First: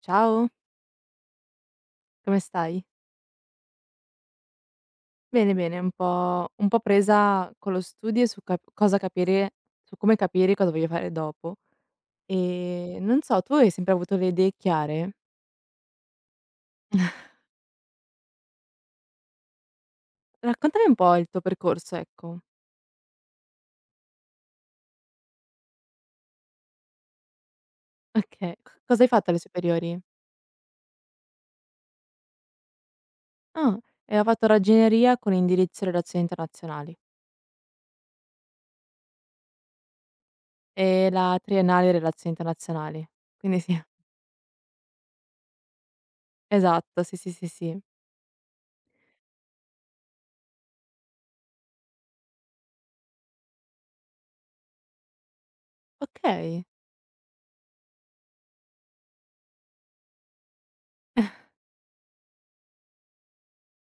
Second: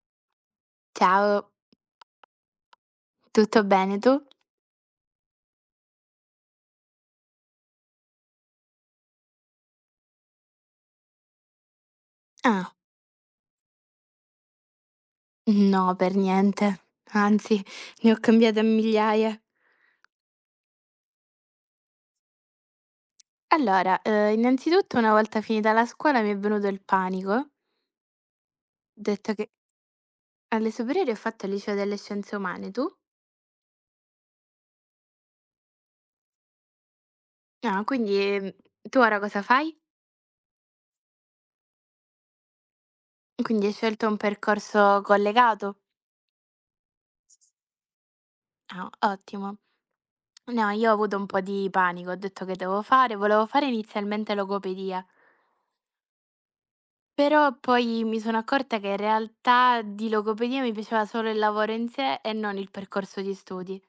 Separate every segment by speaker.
Speaker 1: Ciao,
Speaker 2: Ciao,
Speaker 1: come stai?
Speaker 2: tutto bene tu?
Speaker 1: Bene, bene, un po' presa con lo studio e cosa capire, su come capire cosa voglio fare dopo.
Speaker 2: Ah,
Speaker 1: E non so, tu hai sempre avuto le idee chiare?
Speaker 2: no, per niente. Anzi, ne ho cambiate a migliaia.
Speaker 1: Raccontami un po' il tuo percorso, ecco.
Speaker 2: Allora, innanzitutto una volta finita la scuola mi è venuto il panico, ho
Speaker 1: Ok, cosa hai fatto
Speaker 2: detto
Speaker 1: alle
Speaker 2: che
Speaker 1: superiori?
Speaker 2: alle superiori ho fatto il liceo delle scienze umane, tu?
Speaker 1: Ah, e ho fatto ragioneria con indirizzo relazioni internazionali
Speaker 2: Ah, quindi, tu ora cosa fai?
Speaker 1: e la triennale relazioni internazionali. Quindi
Speaker 2: Quindi hai
Speaker 1: sì,
Speaker 2: scelto un percorso collegato?
Speaker 1: esatto, sì, sì, sì, sì.
Speaker 2: Ah, ottimo. No, io ho avuto un po' di panico, ho detto che devo fare volevo fare inizialmente logopedia.
Speaker 1: Ok,
Speaker 2: Però poi mi sono accorta che in realtà di logopedia mi piaceva solo il lavoro in sé e non il percorso di studi.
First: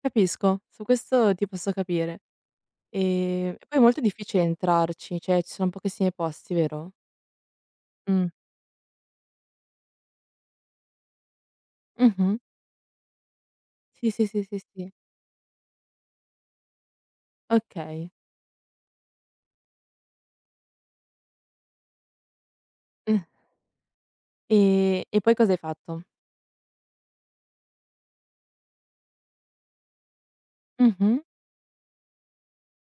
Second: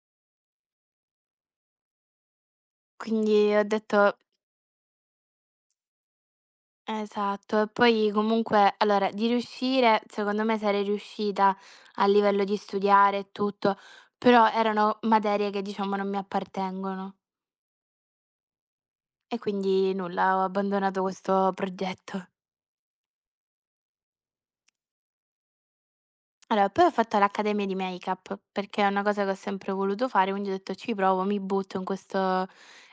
Speaker 1: capisco, su questo ti posso capire.
Speaker 2: Quindi ho
Speaker 1: E poi è molto
Speaker 2: detto
Speaker 1: difficile entrarci, cioè ci sono pochissimi posti, vero?
Speaker 2: esatto, e poi
Speaker 1: Mh.
Speaker 2: comunque allora di riuscire, secondo me sarei riuscita a
Speaker 1: Mh-mh.
Speaker 2: livello di studiare e tutto,
Speaker 1: Sì, sì, sì,
Speaker 2: però
Speaker 1: sì, sì.
Speaker 2: erano materie che diciamo non mi appartengono
Speaker 1: Okay.
Speaker 2: e quindi nulla, ho abbandonato questo progetto.
Speaker 1: E poi cosa hai fatto?
Speaker 2: Allora, poi ho fatto l'accademia di make-up, perché è una cosa che ho sempre voluto fare, quindi ho detto: "Ci
Speaker 1: Mh-mh.
Speaker 2: provo, mi butto in questo"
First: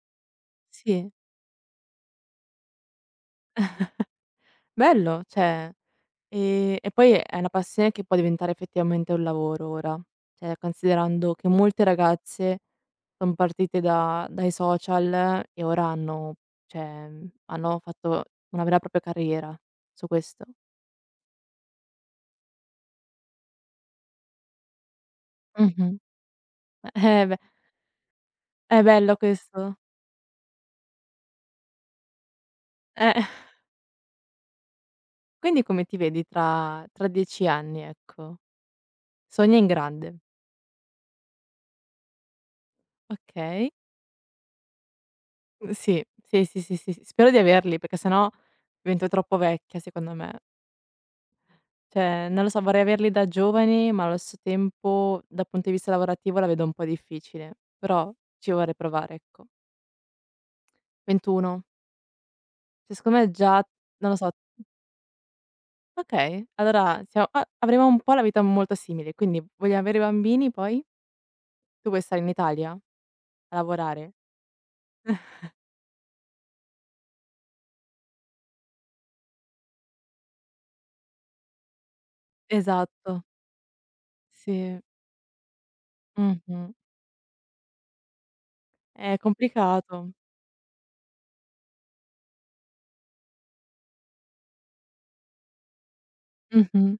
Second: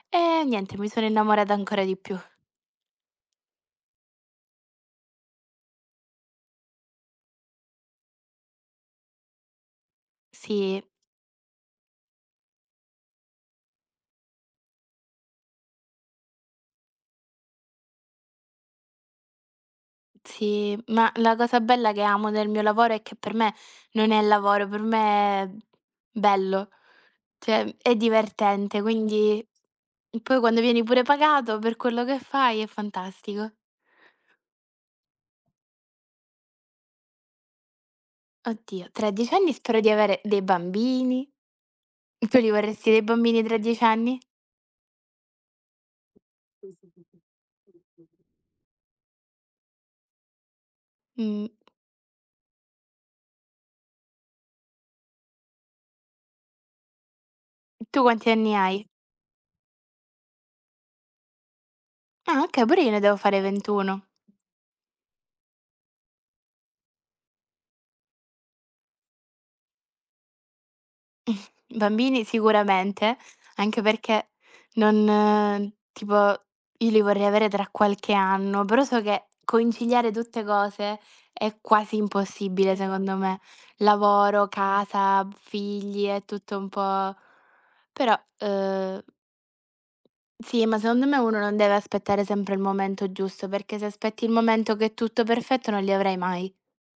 Speaker 2: e niente, mi sono
Speaker 1: Sì.
Speaker 2: innamorata ancora di più.
Speaker 1: Bello, cioè e poi è una passione che può diventare effettivamente un lavoro ora, cioè
Speaker 2: Sì,
Speaker 1: considerando che molte ragazze son partite da dai social e ora hanno cioè, hanno fatto una vera e propria carriera su questo.
Speaker 2: sì, ma la cosa bella che amo del mio lavoro è che per me non è lavoro, per me è
Speaker 1: Mh-mh.
Speaker 2: bello,
Speaker 1: Beh,
Speaker 2: cioè è divertente,
Speaker 1: è bello
Speaker 2: quindi
Speaker 1: questo.
Speaker 2: poi quando vieni pure pagato per quello che fai è
Speaker 1: Eh,
Speaker 2: fantastico.
Speaker 1: quindi come ti vedi tra 10 anni, ecco?
Speaker 2: Oddio, tra 10 anni
Speaker 1: Sogna in
Speaker 2: spero di
Speaker 1: grande.
Speaker 2: avere dei bambini. Tu li vorresti dei bambini tra
Speaker 1: Okay.
Speaker 2: 10 anni?
Speaker 1: Mhmm, sì, sì, sì, sì, sì, sì, spero di averli perché sennò divento troppo vecchia secondo me.
Speaker 2: Mh.
Speaker 1: Cioè, non lo so, vorrei averli da giovane, ma allo stesso tempo dal punto di vista lavorativo la vedo un po' difficile,
Speaker 2: Tu
Speaker 1: però
Speaker 2: quanti
Speaker 1: ci
Speaker 2: anni
Speaker 1: vorrei
Speaker 2: hai?
Speaker 1: provare, ecco. 21.
Speaker 2: Ah, okay, pure io
Speaker 1: Cioè,
Speaker 2: ne devo
Speaker 1: secondo me
Speaker 2: fare
Speaker 1: già
Speaker 2: 21.
Speaker 1: non lo so okay, allora sia a avremo un po' la vita molto simile, quindi vogliamo avere bambini poi? Tu vuoi stare
Speaker 2: Bambini
Speaker 1: in Italia a
Speaker 2: sicuramente, anche
Speaker 1: lavorare?
Speaker 2: perché non tipo io li vorrei avere tra qualche anno, però so che conciliare tutte cose è quasi impossibile secondo
Speaker 1: Esatto.
Speaker 2: me. Lavoro,
Speaker 1: Sì,
Speaker 2: casa, figli, è tutto
Speaker 1: mh-mh.
Speaker 2: un po', però, uhm,
Speaker 1: È complicato.
Speaker 2: sì, ma secondo me uno non deve aspettare sempre il momento giusto, perché se aspetti il momento che è tutto perfetto non li avrai mai.
Speaker 1: Mh-mh.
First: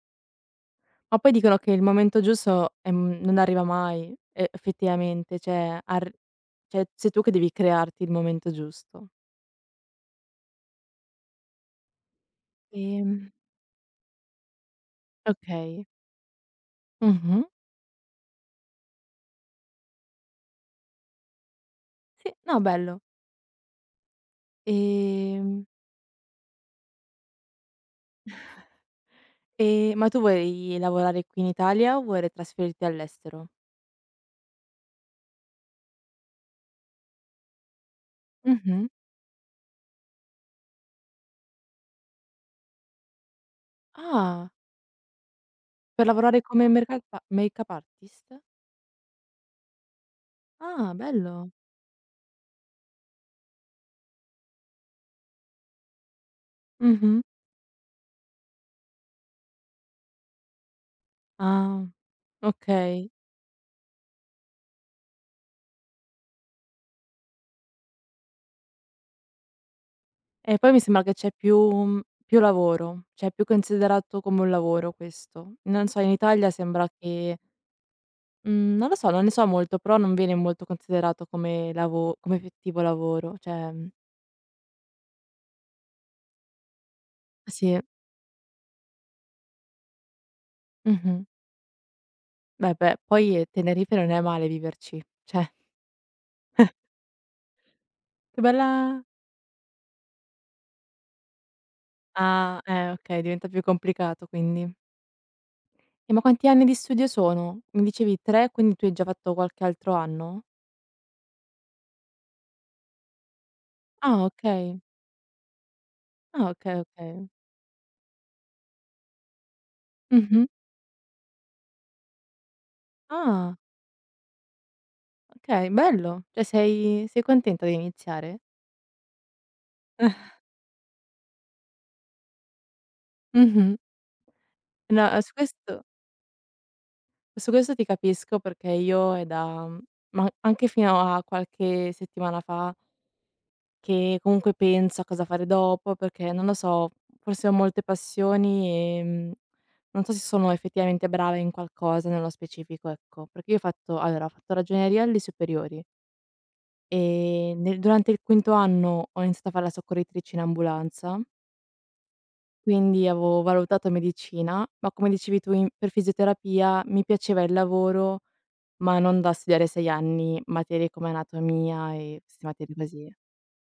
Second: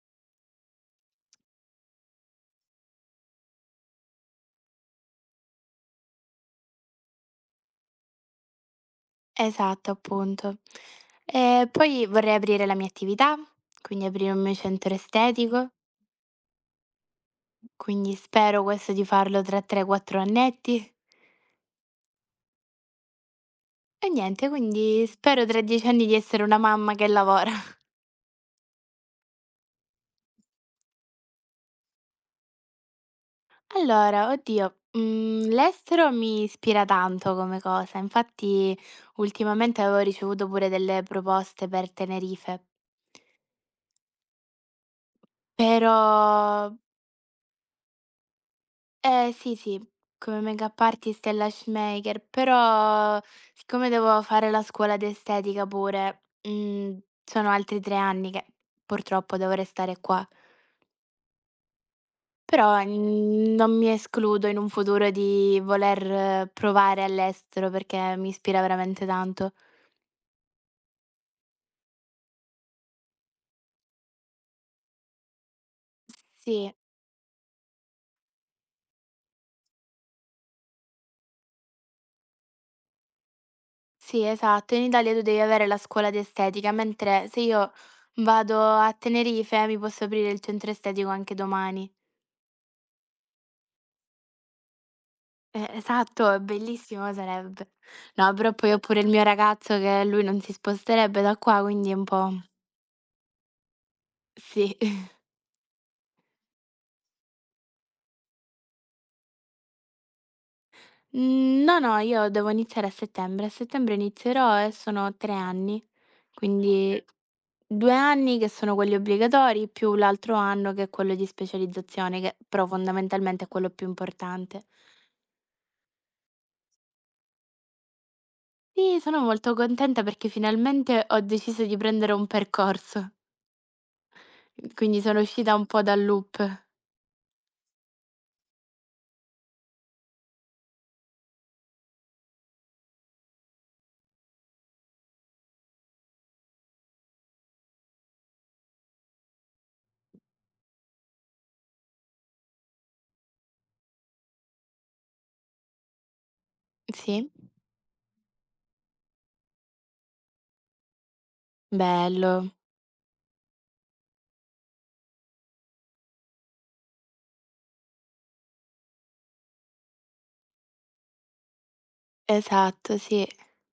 Speaker 1: Ma poi dicono che il momento giusto, non arriva mai, e effettivamente, cioè sei tu che devi crearti il momento giusto.
Speaker 2: Esatto, appunto. E poi vorrei aprire la mia
Speaker 1: Ehm,
Speaker 2: attività, quindi aprire un mio centro estetico,
Speaker 1: okay. Mh-mh.
Speaker 2: quindi spero questo di farlo tra 3, 4 annetti.
Speaker 1: Sì, no bello.
Speaker 2: E niente, quindi spero tra
Speaker 1: Ehm,
Speaker 2: 10 anni di essere una mamma che lavora.
Speaker 1: ma tu vuoi lavorare qui in Italia o vuoi trasferirti all'estero?
Speaker 2: Allora, oddio, l'estero mi ispira tanto come cosa, infatti
Speaker 1: Mh-mh.
Speaker 2: ultimamente avevo ricevuto pure delle proposte per Tenerife,
Speaker 1: Ah,
Speaker 2: però.
Speaker 1: per lavorare come mercalpa makeup artist?
Speaker 2: Eh sì, sì, come makeup
Speaker 1: Ah,
Speaker 2: artist e
Speaker 1: bello.
Speaker 2: lash maker, però siccome devo fare la scuola d'estetica pure,
Speaker 1: Mh-mh.
Speaker 2: sono altri 3 anni che purtroppo devo restare qua.
Speaker 1: Ah,
Speaker 2: Però,
Speaker 1: okay.
Speaker 2: non mi escludo in un futuro di voler provare all'estero perché mi ispira veramente tanto.
Speaker 1: E poi mi sembra che c'è più più lavoro, cioè è più considerato come un lavoro questo. Non so, in Italia
Speaker 2: Sì,
Speaker 1: sembra che mhmm, non lo so, non ne so molto, però non viene molto considerato come lavo come effettivo lavoro, cioè
Speaker 2: sì, esatto. In Italia tu devi avere la scuola d'estetica, mentre se io
Speaker 1: sì,
Speaker 2: vado a Tenerife mi posso aprire il centro estetico
Speaker 1: mh-mh.
Speaker 2: anche domani.
Speaker 1: Beh, beh, poi, Tenerife non è male viverci, cioè
Speaker 2: Esatto, bellissimo sarebbe. No,
Speaker 1: che
Speaker 2: però poi ho pure
Speaker 1: bella
Speaker 2: il mio ragazzo che lui non si sposterebbe da qua, quindi è un po'.
Speaker 1: ah, okay, diventa più complicato quindi.
Speaker 2: Sì.
Speaker 1: E ma quanti anni di studio sono? Mi dicevi 3, quindi tu hai già fatto qualche altro anno?
Speaker 2: Mhmm, no, no, io devo iniziare a settembre. A settembre
Speaker 1: Ah
Speaker 2: inizierò e
Speaker 1: okay,
Speaker 2: sono 3 anni,
Speaker 1: ah okay,
Speaker 2: quindi.
Speaker 1: okay.
Speaker 2: Okay. 2 anni che sono quelli obbligatori, più l'altro
Speaker 1: Mh-mh.
Speaker 2: anno che è quello di specializzazione, che però fondamentalmente è
Speaker 1: Ah.
Speaker 2: quello più importante.
Speaker 1: Okay, bello. Cioè sei contenta di iniziare?
Speaker 2: Sì, sono molto contenta perché finalmente ho deciso di prendere un percorso,
Speaker 1: Mh-mh.
Speaker 2: quindi
Speaker 1: No,
Speaker 2: sono uscita un po' dal loop.
Speaker 1: su questo ti capisco perché io è da ma anche fino a qualche settimana fa che comunque penso a cosa fare dopo perché, non lo so, forse ho molte passioni, non so se sono effettivamente brava in qualcosa nello specifico, ecco. Perché io ho fatto allora, ho fatto ragioneria alle superiori
Speaker 2: Sì.
Speaker 1: e nel durante il 5º anno ho iniziato a fare la soccorritrice in ambulanza.
Speaker 2: Bello,
Speaker 1: Quindi avevo valutato medicina, ma come dicevi tu in per fisioterapia mi piaceva il lavoro, ma non da studiare 6 anni materie come anatomia e queste materie
Speaker 2: esatto,
Speaker 1: così.
Speaker 2: sì.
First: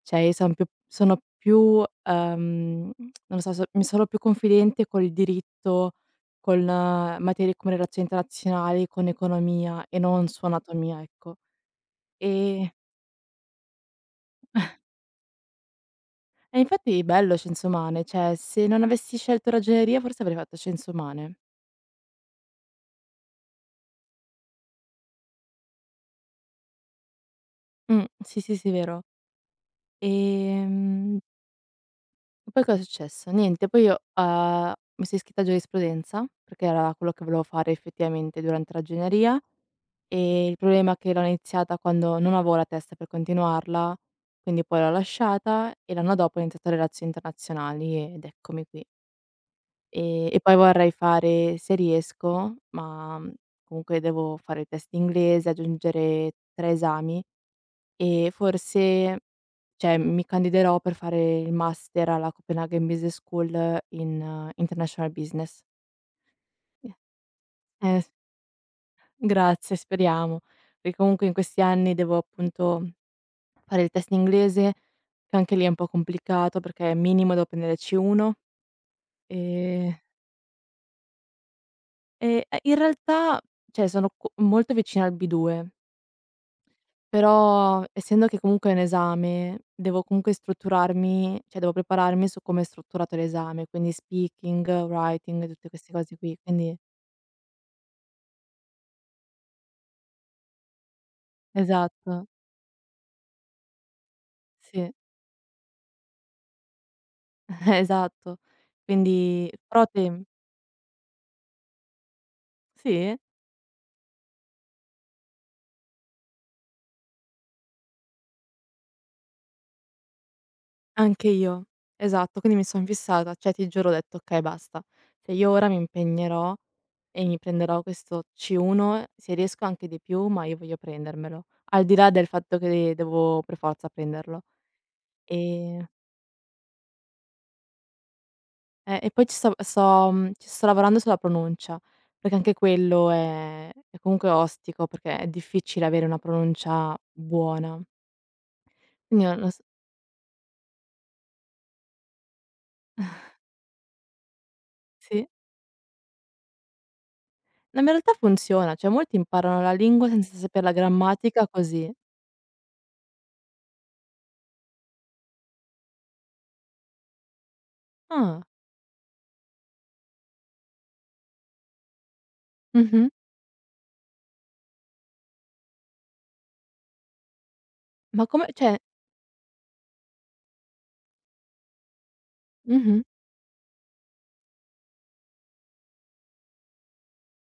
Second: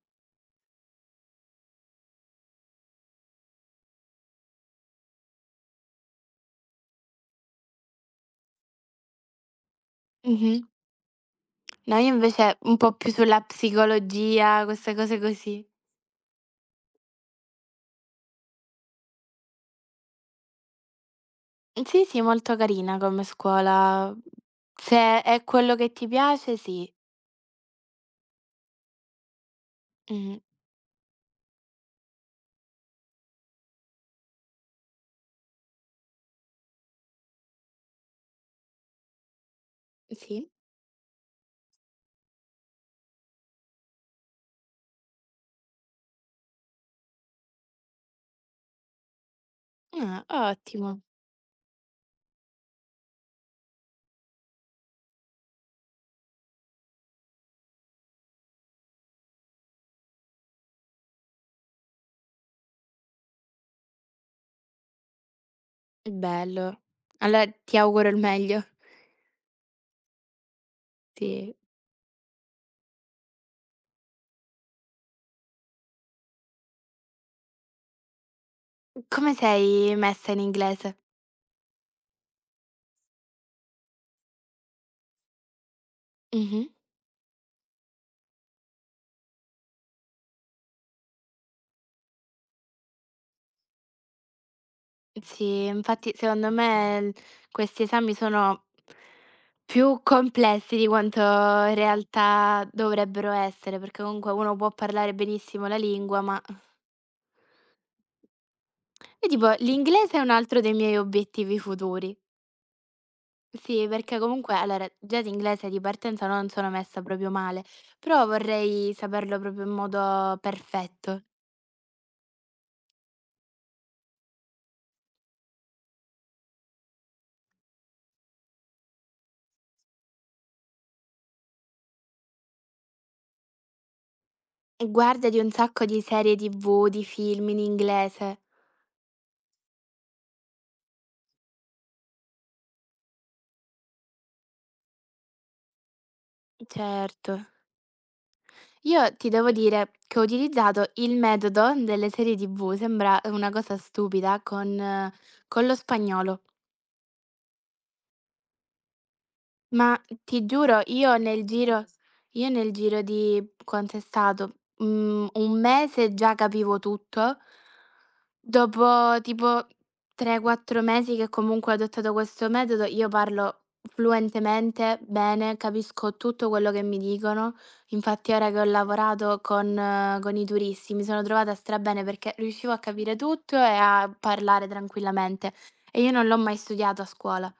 Speaker 1: Cioè io sono più, non lo so, mi sono più confidente col diritto, con materie come relazioni internazionali, con economia e non su
Speaker 2: Mh-mh.
Speaker 1: anatomia, ecco.
Speaker 2: No, io invece
Speaker 1: E
Speaker 2: un po' più sulla psicologia, queste cose così.
Speaker 1: e infatti è bello scienze umane, cioè se non avessi scelto ragioneria forse avrei fatto scienze umane.
Speaker 2: Sì, sì, molto carina come scuola. Se è quello che ti piace, sì.
Speaker 1: Sì, sì, sì, vero.
Speaker 2: Mh-mh.
Speaker 1: Ehm, poi cosa è successo? Niente, poi io, mi sono iscritta a giurisprudenza, perché era quello che volevo fare effettivamente durante l'agioneria,
Speaker 2: Sì.
Speaker 1: il problema è che l'ho iniziata quando non avevo la testa per continuarla, quindi poi l'ho lasciata e l'anno dopo ho iniziato relazioni internazionali ed eccomi qui.
Speaker 2: Ah,
Speaker 1: E poi
Speaker 2: ottimo,
Speaker 1: vorrei fare se riesco, ma, comunque devo fare il test inglese, aggiungere 3 esami e forse cioè, mi candiderò per fare il master alla Copenaghen Business School in International Business.
Speaker 2: bello.
Speaker 1: Ie
Speaker 2: Allora ti
Speaker 1: s
Speaker 2: auguro il meglio.
Speaker 1: Grazie, speriamo. Perché comunque in
Speaker 2: Sì.
Speaker 1: questi anni devo appunto fare il test in inglese, che anche lì è un po' complicato perché minimo devo prendere C1,
Speaker 2: Come sei
Speaker 1: ehm,
Speaker 2: messa in inglese?
Speaker 1: in realtà, cioè sono co molto vicina al B2.
Speaker 2: Mh-mh.
Speaker 1: Però essendo che comunque è un esame, devo comunque strutturarmi, cioè devo prepararmi su come è strutturato l'esame, quindi speaking, writing,
Speaker 2: Sì,
Speaker 1: tutte queste
Speaker 2: infatti
Speaker 1: cose qui.
Speaker 2: secondo
Speaker 1: Quindi
Speaker 2: me l questi esami sono più complessi di quanto in
Speaker 1: esatto,
Speaker 2: realtà dovrebbero essere, perché comunque uno può
Speaker 1: sì,
Speaker 2: parlare benissimo la lingua, ma
Speaker 1: esatto.
Speaker 2: io
Speaker 1: Quindi
Speaker 2: tipo
Speaker 1: però
Speaker 2: l'inglese è
Speaker 1: tem
Speaker 2: un altro dei miei obiettivi futuri.
Speaker 1: Sì?
Speaker 2: Sì, perché comunque allora già l'inglese di partenza non sono messa proprio male, però vorrei saperlo proprio in modo perfetto.
Speaker 1: Anche io. Esatto, quindi mi son fissata, cioè ti giuro ho detto: "Okay, basta. Cioè io ora mi impegnerò e mi prenderò questo C1, se riesco anche di più, ma io voglio prendermelo." Al di là del fatto che devo per forza prenderlo.
Speaker 2: E guardati un
Speaker 1: E
Speaker 2: sacco di serie TV, di film in inglese.
Speaker 1: E poi ci sto ci sto lavorando sulla pronuncia, perché anche quello è comunque ostico, perché è difficile avere una pronuncia
Speaker 2: Certo.
Speaker 1: buona.
Speaker 2: Io
Speaker 1: Quindi
Speaker 2: ti
Speaker 1: non
Speaker 2: devo
Speaker 1: lo s
Speaker 2: dire che ho utilizzato il metodo delle serie TV, sembra una cosa stupida, con eh,
Speaker 1: Sì.
Speaker 2: con lo spagnolo.
Speaker 1: No, ma in realtà funziona, cioè molti imparano la
Speaker 2: Ma
Speaker 1: lingua senza
Speaker 2: ti
Speaker 1: saper la
Speaker 2: giuro, io nel
Speaker 1: grammatica
Speaker 2: giro
Speaker 1: così.
Speaker 2: io nel giro di quant'è stato? Mhmm, un mese già capivo tutto.
Speaker 1: Ah.
Speaker 2: Dopo tipo 3, 4 mesi che comunque ho adottato questo metodo, io
Speaker 1: Mh-mh.
Speaker 2: parlo fluentemente, bene, capisco tutto quello che mi dicono.
Speaker 1: Ma
Speaker 2: Infatti
Speaker 1: come
Speaker 2: ora che ho
Speaker 1: cioè
Speaker 2: lavorato con i turisti mi sono trovata strabene perché riuscivo a
Speaker 1: Mh-mh.
Speaker 2: capire tutto e a parlare tranquillamente. E io non l'ho mai studiato a scuola.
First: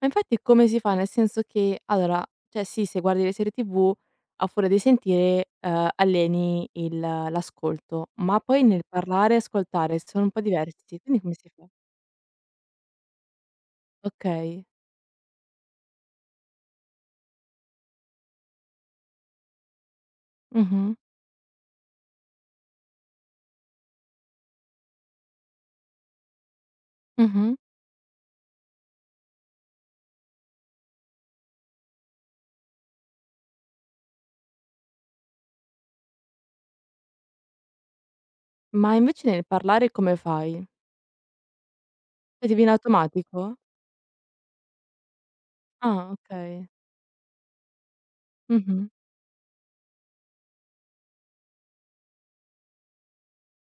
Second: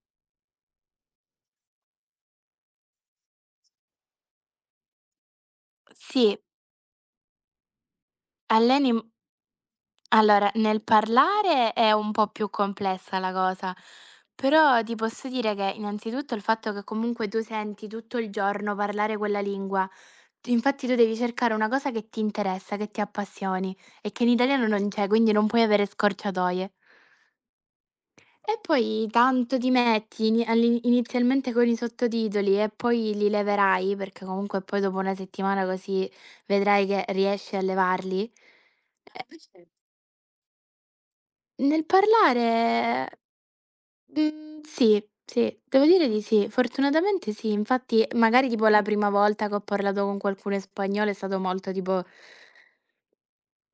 Speaker 1: Ma infatti come si fa? Nel senso che allora, cioè sì, se guardi le serie TV a furia di sentire,
Speaker 2: Sì,
Speaker 1: alleni il l'ascolto, ma poi nel
Speaker 2: alleni
Speaker 1: parlare e ascoltare sono un po'
Speaker 2: allora, nel
Speaker 1: diversi, quindi come si fa?
Speaker 2: parlare è un po' più complessa la cosa,
Speaker 1: Okay.
Speaker 2: però ti posso dire che innanzitutto il fatto che comunque tu senti tutto il giorno parlare quella lingua, infatti tu
Speaker 1: Mh-mh,
Speaker 2: devi cercare una cosa che ti interessa, che ti appassioni e che in italiano non c'è, quindi non puoi avere scorciatoie.
Speaker 1: mh-mh.
Speaker 2: E poi tanto ti metti inizialmente con i sottotitoli e poi li leverai, perché comunque poi dopo una settimana così vedrai che riesci a levarli.
Speaker 1: Ma
Speaker 2: Eh,
Speaker 1: invece nel parlare come fai?
Speaker 2: Nel
Speaker 1: Cioè ti viene
Speaker 2: parlare,
Speaker 1: automatico?
Speaker 2: mhmm, sì, sì, devo dire
Speaker 1: Ah,
Speaker 2: di sì.
Speaker 1: okay.
Speaker 2: Fortunatamente sì. Infatti, magari tipo la
Speaker 1: Mh-mh.
Speaker 2: prima volta che ho parlato con qualcuno in spagnolo è stato molto tipo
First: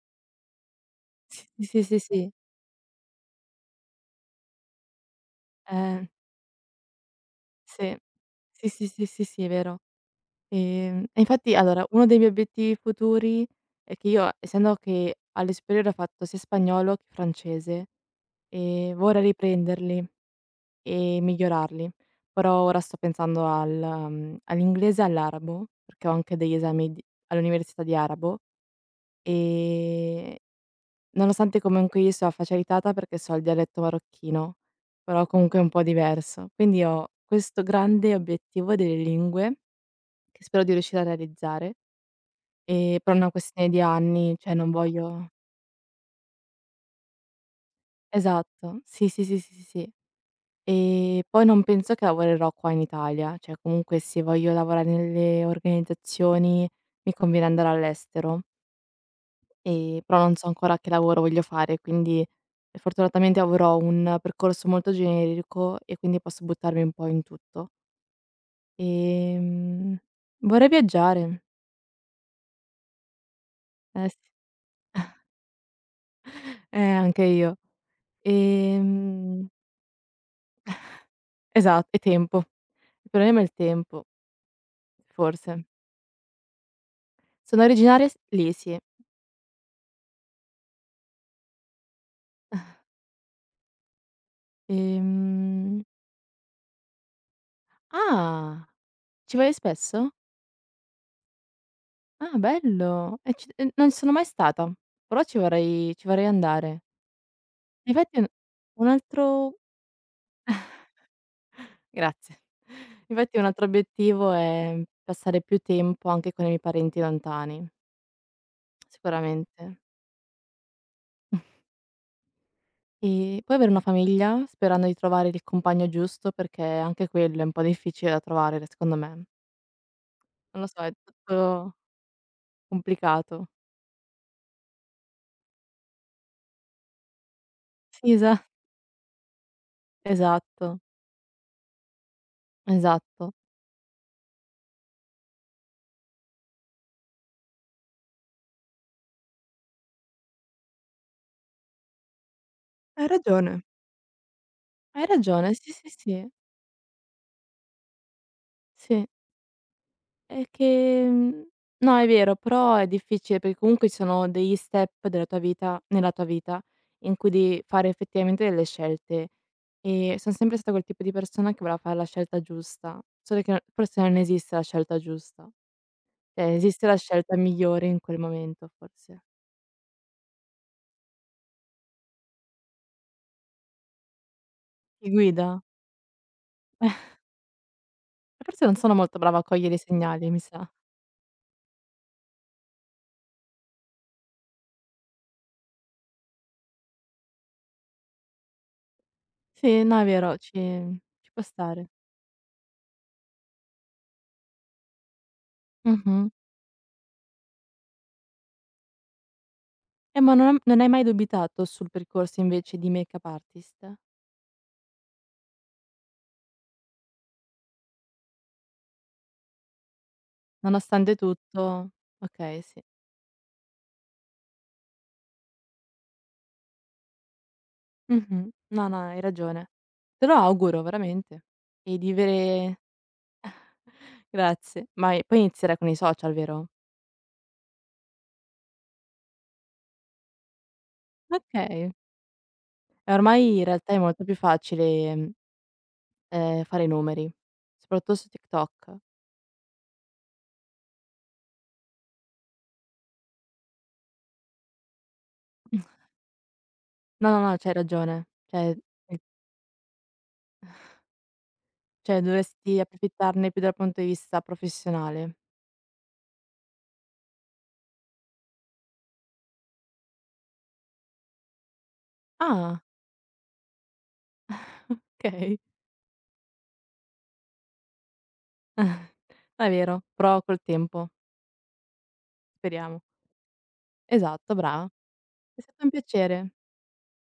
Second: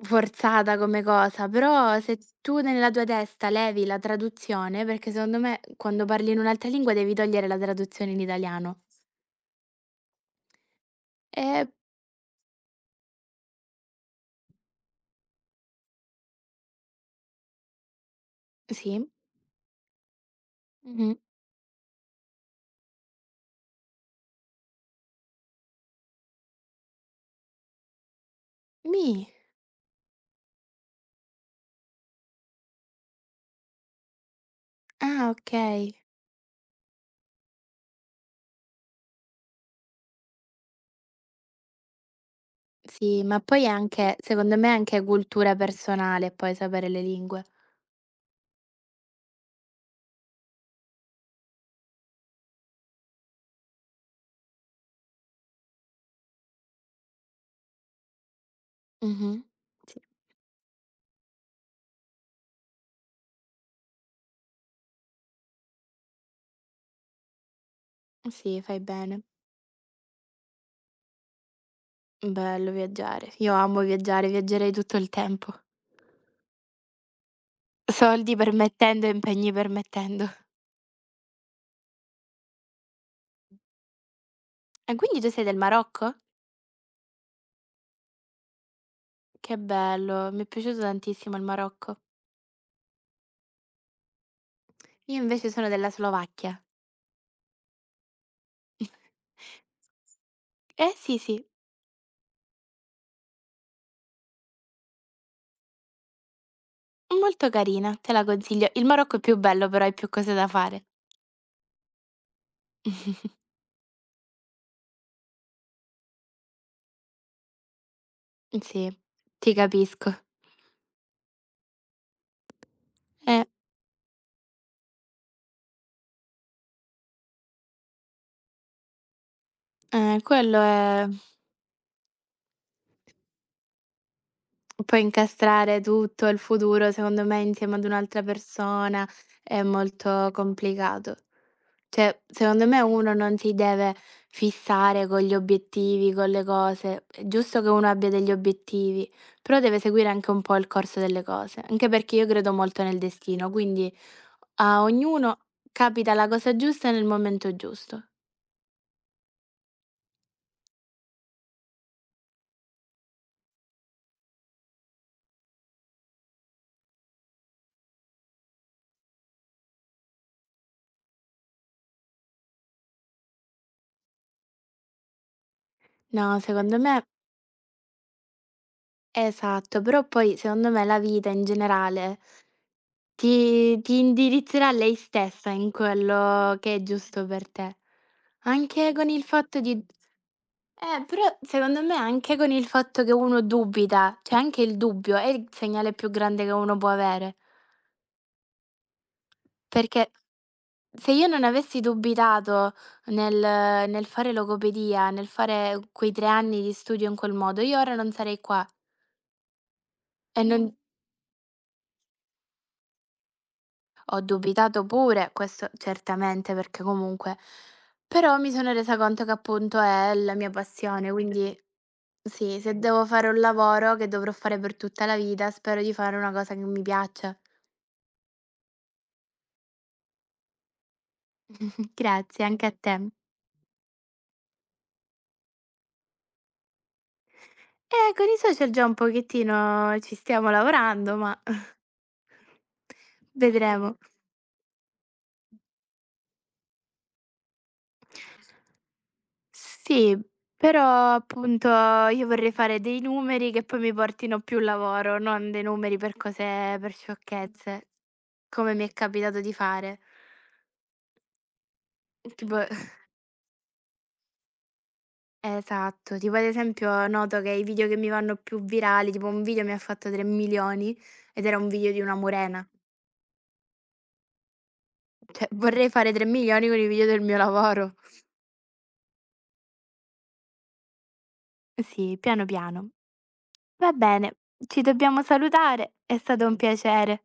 Speaker 2: forzata come cosa,
Speaker 1: Sì, sì,
Speaker 2: però
Speaker 1: sì,
Speaker 2: se
Speaker 1: sì.
Speaker 2: tu nella tua testa levi la traduzione perché secondo me quando
Speaker 1: Eh,
Speaker 2: parli in un'altra lingua devi togliere la
Speaker 1: sì.
Speaker 2: traduzione in
Speaker 1: Sì,
Speaker 2: italiano.
Speaker 1: sì, sì, sì, sì, è vero. E infatti
Speaker 2: Ehm,
Speaker 1: allora uno dei miei obiettivi futuri è che io essendo che alle superiori ho fatto sia spagnolo che francese,
Speaker 2: sì,
Speaker 1: vorrei riprenderli
Speaker 2: mh-mh.
Speaker 1: e migliorarli, però ora sto pensando al all'inglese e all'arabo, perché ho anche degli esami di all'università di arabo.
Speaker 2: Mi
Speaker 1: Ehm, nonostante comunque io sia facilitata perché so il dialetto marocchino, però
Speaker 2: ah,
Speaker 1: comunque è un po'
Speaker 2: okay.
Speaker 1: diverso. Quindi ho questo grande obiettivo delle lingue, che spero di riuscire a realizzare, per
Speaker 2: Sì,
Speaker 1: una
Speaker 2: ma poi è
Speaker 1: questione di
Speaker 2: anche
Speaker 1: anni,
Speaker 2: secondo
Speaker 1: cioè
Speaker 2: me
Speaker 1: non
Speaker 2: è anche
Speaker 1: voglio
Speaker 2: cultura personale poi sapere le lingue.
Speaker 1: esatto, sì, sì, sì, sì, sì, sì. Poi non penso che lavorerò qua in Italia, cioè comunque se voglio lavorare nelle organizzazioni mi conviene andare all'estero.
Speaker 2: Mh-mh. Sì.
Speaker 1: Però non so ancora che lavoro voglio fare, quindi, fortunatamente avrò un percorso molto generico e quindi posso buttarmi un po' in tutto.
Speaker 2: Sì, fai bene.
Speaker 1: Ehm, Vorrei viaggiare.
Speaker 2: Bello viaggiare. Io amo
Speaker 1: Eh sì.
Speaker 2: viaggiare, viaggerei tutto il tempo.
Speaker 1: Anche io.
Speaker 2: Soldi permettendo e
Speaker 1: Ehm
Speaker 2: impegni permettendo.
Speaker 1: esat E tempo. Il problema è il tempo,
Speaker 2: E quindi tu sei del
Speaker 1: forse.
Speaker 2: Marocco?
Speaker 1: Sono originaria s Lì, sì.
Speaker 2: Che bello, mi è piaciuto tantissimo il Marocco. Io invece sono
Speaker 1: Ehm
Speaker 2: della Slovacchia.
Speaker 1: ah, ci vai spesso?
Speaker 2: Eh sì, sì,
Speaker 1: Ah, bello. E ci e Non ci sono mai stata, però ci vorrei andare.
Speaker 2: molto carina, te
Speaker 1: Infatti
Speaker 2: la consiglio. Il
Speaker 1: un
Speaker 2: Marocco è più
Speaker 1: altro
Speaker 2: bello, però hai più cose da fare.
Speaker 1: Grazie. Infatti un altro obiettivo è passare più tempo anche con i miei parenti lontani,
Speaker 2: Sì, ti
Speaker 1: sicuramente.
Speaker 2: capisco.
Speaker 1: E
Speaker 2: Eh,
Speaker 1: poi avere una famiglia, sperando di trovare il compagno giusto, perché anche quello è un po' difficile da trovare re secondo me.
Speaker 2: quello
Speaker 1: Non lo so, è
Speaker 2: è.
Speaker 1: tutto complicato.
Speaker 2: Poi incastrare tutto il futuro, secondo me, insieme ad
Speaker 1: Sì,
Speaker 2: un'altra
Speaker 1: esa
Speaker 2: persona è molto
Speaker 1: esatto,
Speaker 2: complicato. Cioè, secondo me uno
Speaker 1: esatto.
Speaker 2: non si deve fissare con gli obiettivi, con le cose. È giusto che uno abbia degli obiettivi, però deve seguire anche un po' il corso delle cose, anche perché io credo molto nel
Speaker 1: Hai
Speaker 2: destino,
Speaker 1: ragione,
Speaker 2: quindi a
Speaker 1: hai
Speaker 2: ognuno
Speaker 1: ragione, sì, sì,
Speaker 2: capita
Speaker 1: sì,
Speaker 2: la cosa giusta nel momento giusto.
Speaker 1: sì. È che mhmm, no è vero, però è difficile perché comunque ci sono degli step della tua vita nella tua vita in cui devi fare effettivamente delle scelte. E son sempre stata quel tipo di persona che voleva fare la scelta giusta, solo che no forse non esiste la scelta giusta.
Speaker 2: No,
Speaker 1: Cioè
Speaker 2: secondo
Speaker 1: esiste
Speaker 2: me
Speaker 1: la scelta migliore in quel momento forse.
Speaker 2: esatto, però poi secondo me la vita in generale ti indirizzerà lei
Speaker 1: Ti guida?
Speaker 2: stessa in quello che è giusto per te.
Speaker 1: Forse non
Speaker 2: Anche
Speaker 1: sono
Speaker 2: con
Speaker 1: molto
Speaker 2: il
Speaker 1: brava a
Speaker 2: fatto
Speaker 1: cogliere i
Speaker 2: di
Speaker 1: segnali, mi sa.
Speaker 2: però secondo me anche con il fatto che uno dubita, cioè anche il dubbio è il segnale più grande che uno può avere,
Speaker 1: Sì, no è
Speaker 2: perché
Speaker 1: vero,
Speaker 2: se io
Speaker 1: ci può
Speaker 2: non avessi
Speaker 1: stare.
Speaker 2: dubitato nel fare logopedia, nel fare quei 3
Speaker 1: Mh-mh.
Speaker 2: anni di studio in quel modo, io ora non sarei qua.
Speaker 1: Ma
Speaker 2: Non
Speaker 1: non hai mai dubitato sul percorso invece di makeup artist?
Speaker 2: ho dubitato pure, questo certamente, perché comunque però mi sono resa conto che appunto è la mia passione,
Speaker 1: Nonostante
Speaker 2: quindi
Speaker 1: tutto
Speaker 2: sì,
Speaker 1: okay,
Speaker 2: se
Speaker 1: sì.
Speaker 2: devo fare un lavoro che dovrò fare per tutta la vita, spero di fare una cosa che mi piaccia.
Speaker 1: Mh-mh. No, no, hai ragione. Te lo auguro veramente e di
Speaker 2: Grazie, anche a
Speaker 1: avere
Speaker 2: te.
Speaker 1: grazie. Ma e poi inizierai con i social, vero?
Speaker 2: Con i social già un pochettino ci stiamo lavorando, ma
Speaker 1: Okay. E ormai in realtà
Speaker 2: vedremo.
Speaker 1: è molto più facile, fare i numeri, soprattutto su TikTok.
Speaker 2: Sì, però appunto io vorrei fare dei numeri che poi mi portino più lavoro, non dei numeri per cose, per
Speaker 1: No, no, no, c'hai
Speaker 2: sciocchezze.
Speaker 1: ragione.
Speaker 2: Come
Speaker 1: Cioè
Speaker 2: mi è capitato di fare.
Speaker 1: cioè
Speaker 2: Tipo
Speaker 1: dovresti approfittarne più dal punto di vista professionale.
Speaker 2: esatto, tipo ad esempio noto che i video che mi vanno più virali, tipo un video mi ha fatto 3.000.000 ed era un video di una morena.
Speaker 1: Ah,
Speaker 2: Cioè
Speaker 1: okay.
Speaker 2: vorrei fare 3.000.000 con i video del mio lavoro.
Speaker 1: È vero, però col tempo,
Speaker 2: Sì, piano piano.
Speaker 1: speriamo.
Speaker 2: Va bene,
Speaker 1: Esatto,
Speaker 2: ci
Speaker 1: brava.
Speaker 2: dobbiamo
Speaker 1: È stato un
Speaker 2: salutare, è stato
Speaker 1: piacere.
Speaker 2: un piacere.